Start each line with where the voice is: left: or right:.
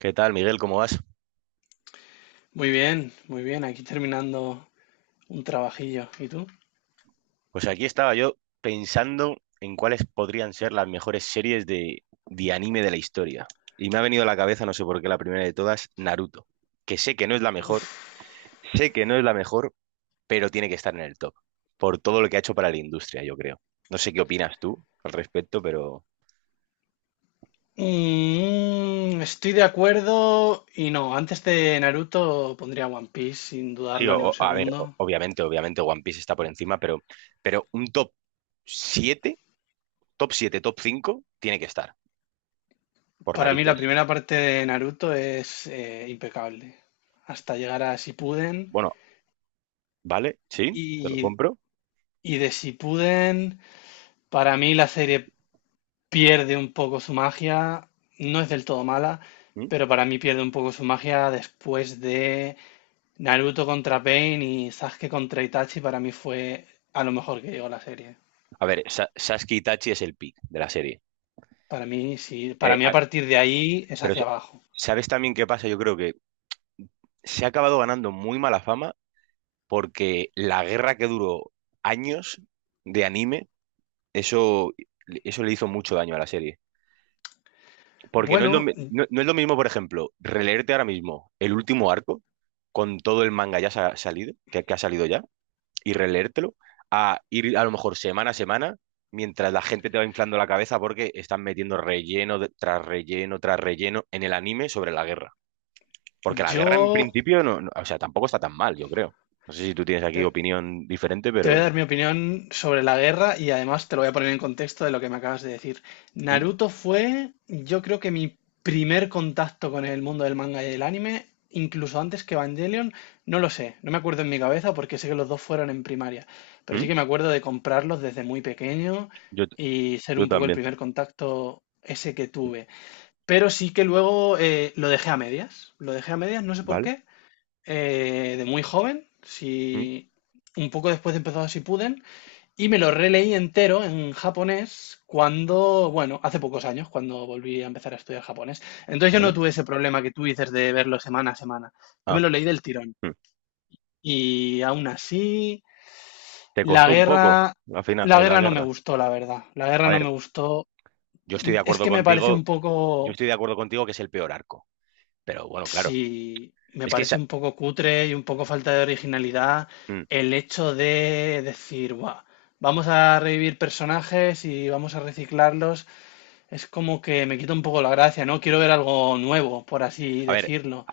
right: ¿Qué tal, Miguel? ¿Cómo vas?
left: Muy bien, muy bien. Aquí terminando un trabajillo. ¿Y tú?
right: Pues aquí estaba yo pensando en cuáles podrían ser las mejores series de anime de la historia. Y me ha venido a la cabeza, no sé por qué, la primera de todas, Naruto. Que sé que no es la mejor,
left: Uf.
right: sé que no es la mejor, pero tiene que estar en el top. Por todo lo que ha hecho para la industria, yo creo. No sé qué opinas tú al respecto, pero...
left: Estoy de acuerdo y no. Antes de Naruto pondría One Piece sin
right: Sí,
left: dudarlo ni un
right: a ver,
left: segundo.
right: obviamente, obviamente One Piece está por encima, pero un top 7, top 7, top 5, tiene que estar, por
left: Para mí la
right: narices.
left: primera parte de Naruto es impecable. Hasta llegar a Shippuden
right: Bueno, ¿vale? Sí, te lo
left: y,
right: compro.
left: y de Shippuden para mí la serie pierde un poco su magia. No es del todo mala,
right: ¿Mm?
left: pero para mí pierde un poco su magia después de Naruto contra Pain y Sasuke contra Itachi para mí fue a lo mejor que llegó la serie.
right: A ver, Sasuke Itachi es el pick de la serie.
left: Para mí, sí.
right: Eh,
left: Para mí a
right: a-
left: partir de ahí es
right: pero
left: hacia
right: se-
left: abajo.
right: ¿Sabes también qué pasa? Yo creo que se ha acabado ganando muy mala fama porque la guerra que duró años de anime, eso, eso le hizo mucho daño a la serie. Porque
left: Bueno,
right: no, no es lo mismo, por ejemplo, releerte ahora mismo el último arco con todo el manga ya salido, que ha salido ya, y releértelo a ir a lo mejor semana a semana mientras la gente te va inflando la cabeza porque están metiendo relleno tras relleno tras relleno en el anime sobre la guerra. Porque la guerra en
left: yo
right: principio o sea, tampoco está tan mal, yo creo. No sé si tú tienes aquí
left: te-
right: opinión diferente,
left: te voy a
right: pero
left: dar mi opinión sobre la guerra y además te lo voy a poner en contexto de lo que me acabas de decir.
right: ¿Mm?
left: Naruto fue, yo creo que mi primer contacto con el mundo del manga y del anime, incluso antes que Evangelion, no lo sé, no me acuerdo en mi cabeza porque sé que los dos fueron en primaria, pero
right: ¿Mm?
left: sí que me acuerdo de comprarlos desde muy pequeño
right: Yo, t-
left: y ser
right: yo
left: un poco el
right: también,
left: primer contacto ese que tuve. Pero sí que luego lo dejé a medias, lo dejé a medias, no sé por
right: ¿vale?
left: qué, de muy joven,
right: ¿Mm?
left: si un poco después de empezado Si puden y me lo releí entero en japonés cuando, bueno, hace pocos años, cuando volví a empezar a estudiar japonés. Entonces yo no
right: ¿Vale?
left: tuve ese problema que tú dices de verlo semana a semana. Yo me
right: Ah,
left: lo leí del tirón.
right: ¿Mm?
left: Y aún así,
right: ¿Te
left: la
right: costó un poco
left: guerra,
right: al final
left: la
right: la
left: guerra no me
right: guerra?
left: gustó, la verdad. La guerra
right: A
left: no
right: ver,
left: me gustó.
right: yo estoy de
left: Es
right: acuerdo
left: que me parece
right: contigo,
left: un
right: yo
left: poco.
right: estoy de acuerdo contigo que es el peor arco, pero bueno, claro,
left: Sí, me
right: es que
left: parece un poco cutre y un poco falta de originalidad
right: ¿Mm?
left: el hecho de decir, "Buah, vamos a revivir personajes y vamos a reciclarlos. Es como que me quita un poco la gracia, ¿no? Quiero ver algo nuevo, por así
right: A ver,
left: decirlo.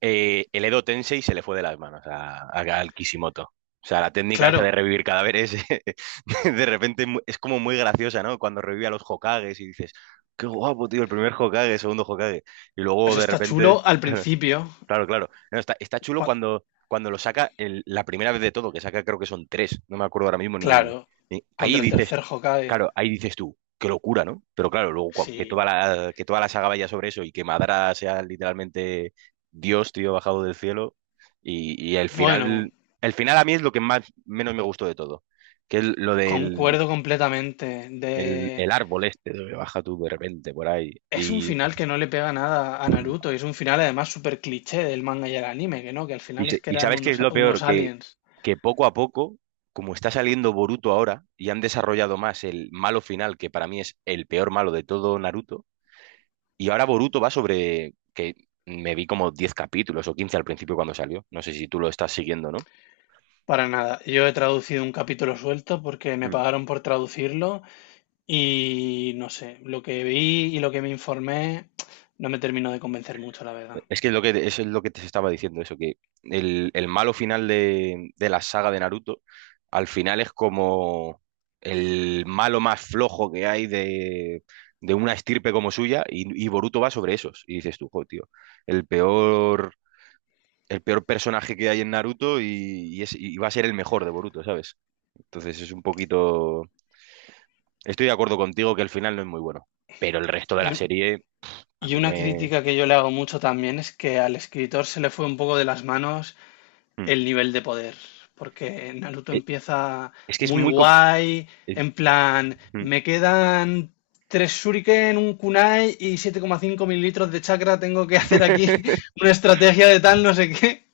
right: el Edo Tensei se le fue de las manos a, al Kishimoto. O sea, la técnica esa de
left: Claro,
right: revivir cadáveres, de repente es como muy graciosa, ¿no? Cuando revive a los Hokages y dices, qué guapo, tío, el primer Hokage, el segundo Hokage. Y luego
left: eso
right: de
left: está chulo
right: repente,
left: al
right: claro,
left: principio.
right: claro. Claro. No, está, está chulo
left: cua-
right: cuando, cuando lo saca la primera vez de todo, que saca creo que son tres, no me acuerdo ahora mismo ni...
left: Claro,
right: ni... Ahí
left: contra el
right: dices,
left: tercer Hokage.
right: claro, ahí dices tú, qué locura, ¿no? Pero claro, luego
left: Sí.
right: que toda la saga vaya sobre eso y que Madara sea literalmente Dios, tío, bajado del cielo. Y
left: Bueno,
right: el final a mí es lo que más menos me gustó de todo, que es lo del
left: concuerdo completamente de.
right: el árbol este, donde baja tú de repente por ahí.
left: Es un
right: Y,
left: final que no le pega nada a
right: mm,
left: Naruto y es un final además súper cliché del manga y el anime, que no, que al
right: y,
left: final es que
right: y
left: eran
right: sabes qué es
left: unos,
right: lo peor,
left: unos aliens.
right: que poco a poco, como está saliendo Boruto ahora y han desarrollado más el malo final, que para mí es el peor malo de todo Naruto. Y ahora Boruto va sobre que me vi como 10 capítulos o 15 al principio cuando salió. No sé si tú lo estás siguiendo, ¿no?
left: Para nada. Yo he traducido un capítulo suelto porque me
right: Mm.
left: pagaron por traducirlo y no sé, lo que vi y lo que me informé no me terminó de convencer mucho, la verdad.
right: Es que es lo que, eso es lo que te estaba diciendo, eso, que el malo final de la saga de Naruto, al final es como el malo más flojo que hay de una estirpe como suya, y Boruto va sobre esos. Y dices tú, "Jo, tío, el peor, el peor personaje que hay en Naruto y es, y va a ser el mejor de Boruto, ¿sabes? Entonces es un poquito. Estoy de acuerdo contigo que el final no es muy bueno, pero el resto de
left: Y,
right: la
left: un-
right: serie a
left: y
right: mí
left: una
right: me...
left: crítica que yo le hago mucho también es que al escritor se le fue un poco de las manos
right: Mm.
left: el nivel de poder. Porque Naruto
right: Eh,
left: empieza
right: Es que es
left: muy
right: muy...
left: guay,
right: eh,
left: en plan,
right: mm.
left: me quedan tres shuriken, un kunai y 7,5 mililitros de chakra, tengo que hacer aquí una estrategia de tal, no sé qué.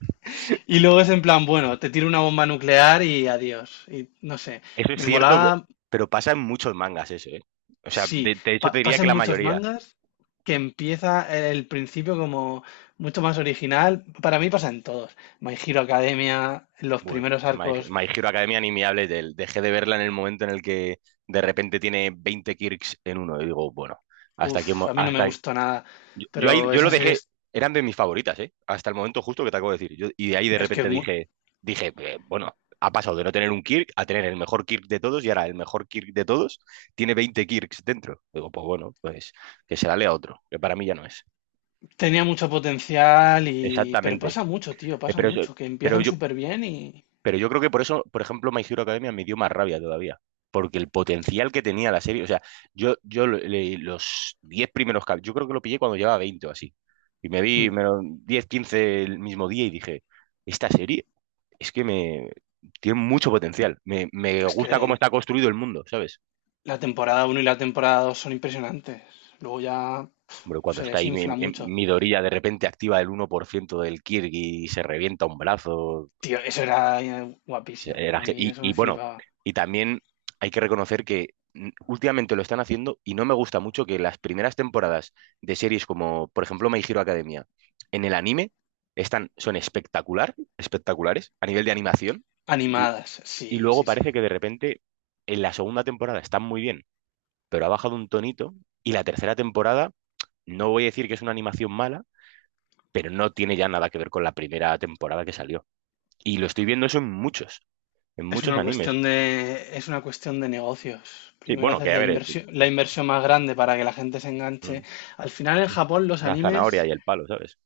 left: Y luego es en plan, bueno, te tiro una bomba nuclear y adiós. Y no sé,
right: Eso es
left: me
right: cierto,
left: molaba,
right: pero pasa en muchos mangas eso, ¿eh? O sea,
left: sí,
right: de hecho te diría que
left: pasan
right: la
left: muchos
right: mayoría.
left: mangas que empieza el principio como mucho más original. Para mí pasa en todos. My Hero Academia, los
right: Bueno,
left: primeros arcos.
right: My Hero Academia ni me hables de él. Dejé de verla en el momento en el que de repente tiene 20 kirks en uno. Y digo, bueno, hasta
left: Uf,
right: aquí hemos,
left: a mí no me
right: hasta...
left: gustó nada,
right: Yo ahí
left: pero
right: yo lo
left: esa serie
right: dejé,
left: es,
right: eran de mis favoritas, ¿eh? Hasta el momento justo que te acabo de decir. Y de ahí de
left: es que es
right: repente
left: mu-
right: dije, dije, bueno, ha pasado de no tener un Kirk a tener el mejor Kirk de todos y ahora el mejor Kirk de todos tiene 20 Kirks dentro. Digo, pues bueno, pues que se la lea otro, que para mí ya no es.
left: tenía mucho potencial y... Pero
right: Exactamente.
left: pasa mucho, tío,
right: Eh,
left: pasa
right: Pero, eso-
left: mucho, que
right: pero
left: empiezan
right: yo...
left: súper bien y...
right: Pero yo creo que por eso, por ejemplo, My Hero Academia me dio más rabia todavía. Porque el potencial que tenía la serie, o sea, yo, los 10 primeros yo creo que lo pillé cuando llevaba 20 o así. Y me vi
left: Hmm.
right: me lo- 10, 15 el mismo día y dije, esta serie es que me tiene mucho potencial. Me
left: Es
right: gusta cómo
left: que
right: está construido el mundo, ¿sabes?
left: la temporada uno y la temporada 2 son impresionantes. Luego ya pf,
right: Hombre, cuando
left: se
right: está ahí mi, mi
left: desinfla mucho.
right: Midoriya de repente activa el uno por ciento del Kirby y se revienta un brazo,
left: Tío, eso era
right: sí,
left: guapísimo,
right: era
left: a mí eso
right: y
left: me
right: bueno,
left: flipaba.
right: y también hay que reconocer que últimamente lo están haciendo y no me gusta mucho que las primeras temporadas de series como, por ejemplo, My Hero Academia, en el anime, están, son espectacular, espectaculares a nivel de animación y,
left: Animadas,
right: y
left: sí,
right: luego
left: sí, sí.
right: parece que de repente en la segunda temporada están muy bien, pero ha bajado un tonito y la tercera temporada, no voy a decir que es una animación mala, pero no tiene ya nada que ver con la primera temporada que salió. Y lo estoy viendo eso en
left: Es
right: muchos
left: una
right: animes.
left: cuestión de, es una cuestión de negocios.
right: Sí,
left: Primero
right: bueno, que
left: haces
right: a ver,
left: la inversión más grande para que la gente se
right: mm,
left: enganche. Al final en
right: mm,
left: Japón los
right: la zanahoria
left: animes...
right: y el palo, ¿sabes?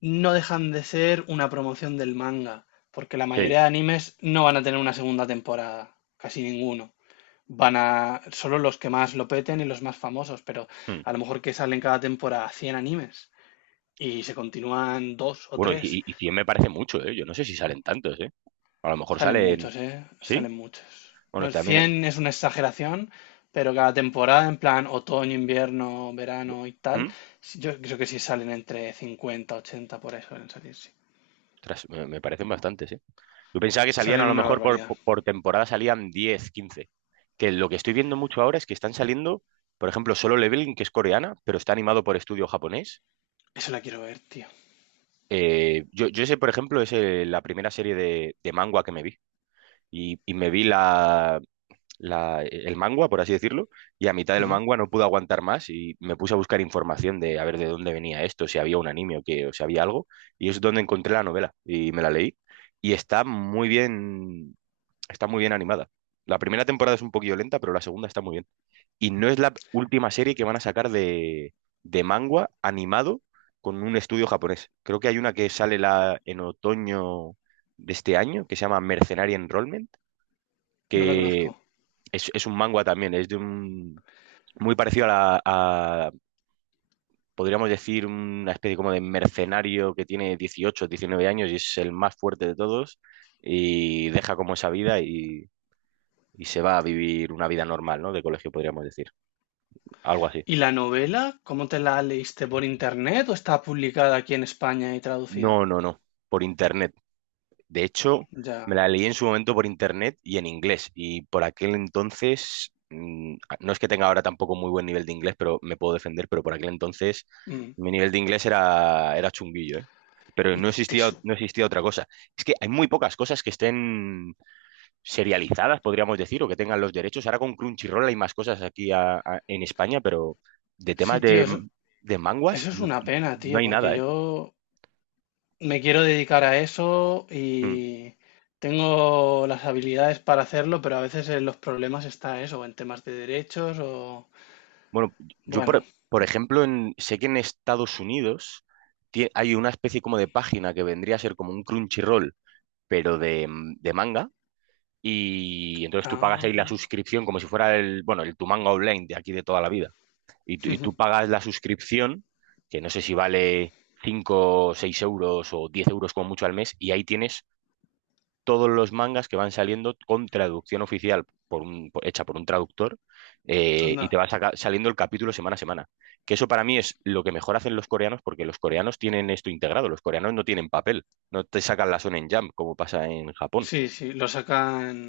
left: no dejan de ser una promoción del manga, porque la
right: Sí.
left: mayoría de animes no van a tener una segunda temporada, casi ninguno. Van a solo los que más lo peten y los más famosos, pero
right: Mm.
left: a lo mejor que salen cada temporada 100 animes y se continúan dos o
right: Bueno, y,
left: tres.
right: y y 100 me parece mucho, ¿eh? Yo no sé si salen tantos, ¿eh? A lo mejor
left: Salen
right: salen...
left: muchos, ¿eh?
right: ¿Sí?
left: Salen muchos. No,
right: Bueno, también...
left: 100 es una exageración, pero cada temporada, en plan otoño, invierno, verano y tal,
right: ¿Mm?
left: yo creo que sí salen entre 50 80 por ahí suelen salir, sí.
right: Ostras, me parecen bastantes, ¿eh? Yo pensaba que salían a
left: Salen
right: lo
left: una
right: mejor por,
left: barbaridad.
right: por por temporada salían 10, 15. Que lo que estoy viendo mucho ahora es que están saliendo, por ejemplo, Solo Leveling, que es coreana, pero está animado por estudio japonés.
left: Eso la quiero ver, tío.
right: Yo, yo ese, por ejemplo, es la primera serie de manga que me vi. Y me vi el mangua, por así decirlo, y a mitad del
left: Ujú.
right: mangua no pude aguantar más y me puse a buscar información de a ver de dónde venía esto, si había un anime o que, o si había algo, y es donde encontré la novela y me la leí y está muy bien animada. La primera temporada es un poquillo lenta, pero la segunda está muy bien. Y no es la última serie que van a sacar de manga animado con un estudio japonés. Creo que hay una que sale en otoño de este año que se llama Mercenary Enrollment,
left: No la
right: que
left: conozco.
right: es un manga también, es de un muy parecido a, a, podríamos decir, una especie como de mercenario que tiene 18 19 años y es el más fuerte de todos y deja como esa vida y se va a vivir una vida normal, ¿no? De colegio, podríamos decir. Algo así.
left: ¿Y la novela? ¿Cómo te la leíste? ¿Por internet o está publicada aquí en España y
right: No,
left: traducida?
right: no, no. Por internet. De hecho, me
left: Ya.
right: la leí en su momento por internet y en inglés. Y por aquel entonces, mm, no es que tenga ahora tampoco muy buen nivel de inglés, pero me puedo defender, pero por aquel entonces
left: Mm.
right: mi nivel de inglés era, era chunguillo, ¿eh? Pero
left: Y
right: no
left: te te
right: existía,
left: su-
right: no existía otra cosa. Es que hay muy pocas cosas que estén serializadas, podríamos decir, o que tengan los derechos. Ahora con Crunchyroll hay más cosas aquí en España, pero de
left: Sí,
right: temas
left: tío, eso,
right: de manguas
left: eso es
right: no,
left: una pena,
right: no
left: tío,
right: hay
left: porque
right: nada, ¿eh?
left: yo me quiero dedicar a eso
right: Mm.
left: y tengo las habilidades para hacerlo, pero a veces en los problemas está eso, en temas de derechos o...
right: Bueno, yo
left: Bueno.
right: por ejemplo sé que en Estados Unidos hay una especie como de página que vendría a ser como un Crunchyroll, pero de, mm, de manga. Y entonces tú pagas ahí la
left: Ah,
right: suscripción como si fuera el, bueno, el tu manga online de aquí de toda la vida. Y, y tú pagas la suscripción, que no sé si vale 5 6 euros o 10 euros como mucho al mes, y ahí tienes todos los mangas que van saliendo con traducción oficial hecha por un traductor y
left: anda.
right: te va saliendo el capítulo semana a semana. Que eso para mí es lo que mejor hacen los coreanos porque los coreanos tienen esto integrado, los coreanos no tienen papel, no te sacan la Shonen Jump como pasa en Japón.
left: Sí, sí, lo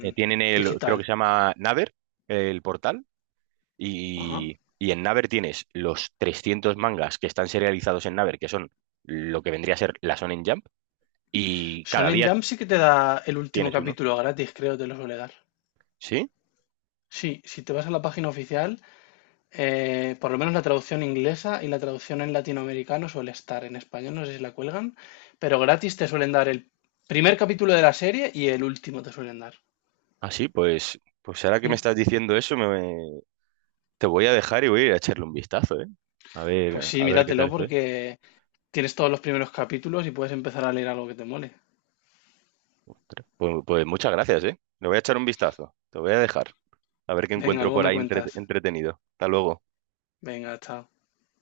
right: Tienen el, creo que
left: digital.
right: se llama Naver, el portal,
left: Ajá.
right: y en Naver tienes los 300 mangas que están serializados en Naver, que son lo que vendría a ser la Shonen Jump, y cada
left: Shonen
right: día
left: Jump sí que te da el último
right: tienes uno.
left: capítulo gratis, creo, te lo suele dar.
right: ¿Sí?
left: Sí, si te vas a la página oficial, por lo menos la traducción inglesa y la traducción en latinoamericano suele estar en español, no sé si la cuelgan, pero gratis te suelen dar el primer capítulo de la serie y el último te suelen dar.
right: Así, pues, pues ahora que me
left: Mm.
right: estás diciendo eso, me, te voy a dejar y voy a ir a echarle un vistazo, ¿eh?
left: Pues sí,
right: A ver qué tal
left: míratelo
right: estoy.
left: porque tienes todos los primeros capítulos y puedes empezar a leer algo que te mole.
right: Pues, pues muchas gracias, ¿eh? Le voy a echar un vistazo. Te voy a dejar. A ver qué
left: Venga,
right: encuentro
left: luego
right: por
left: me
right: ahí
left: cuentas.
right: entretenido. Hasta luego.
left: Venga, chao.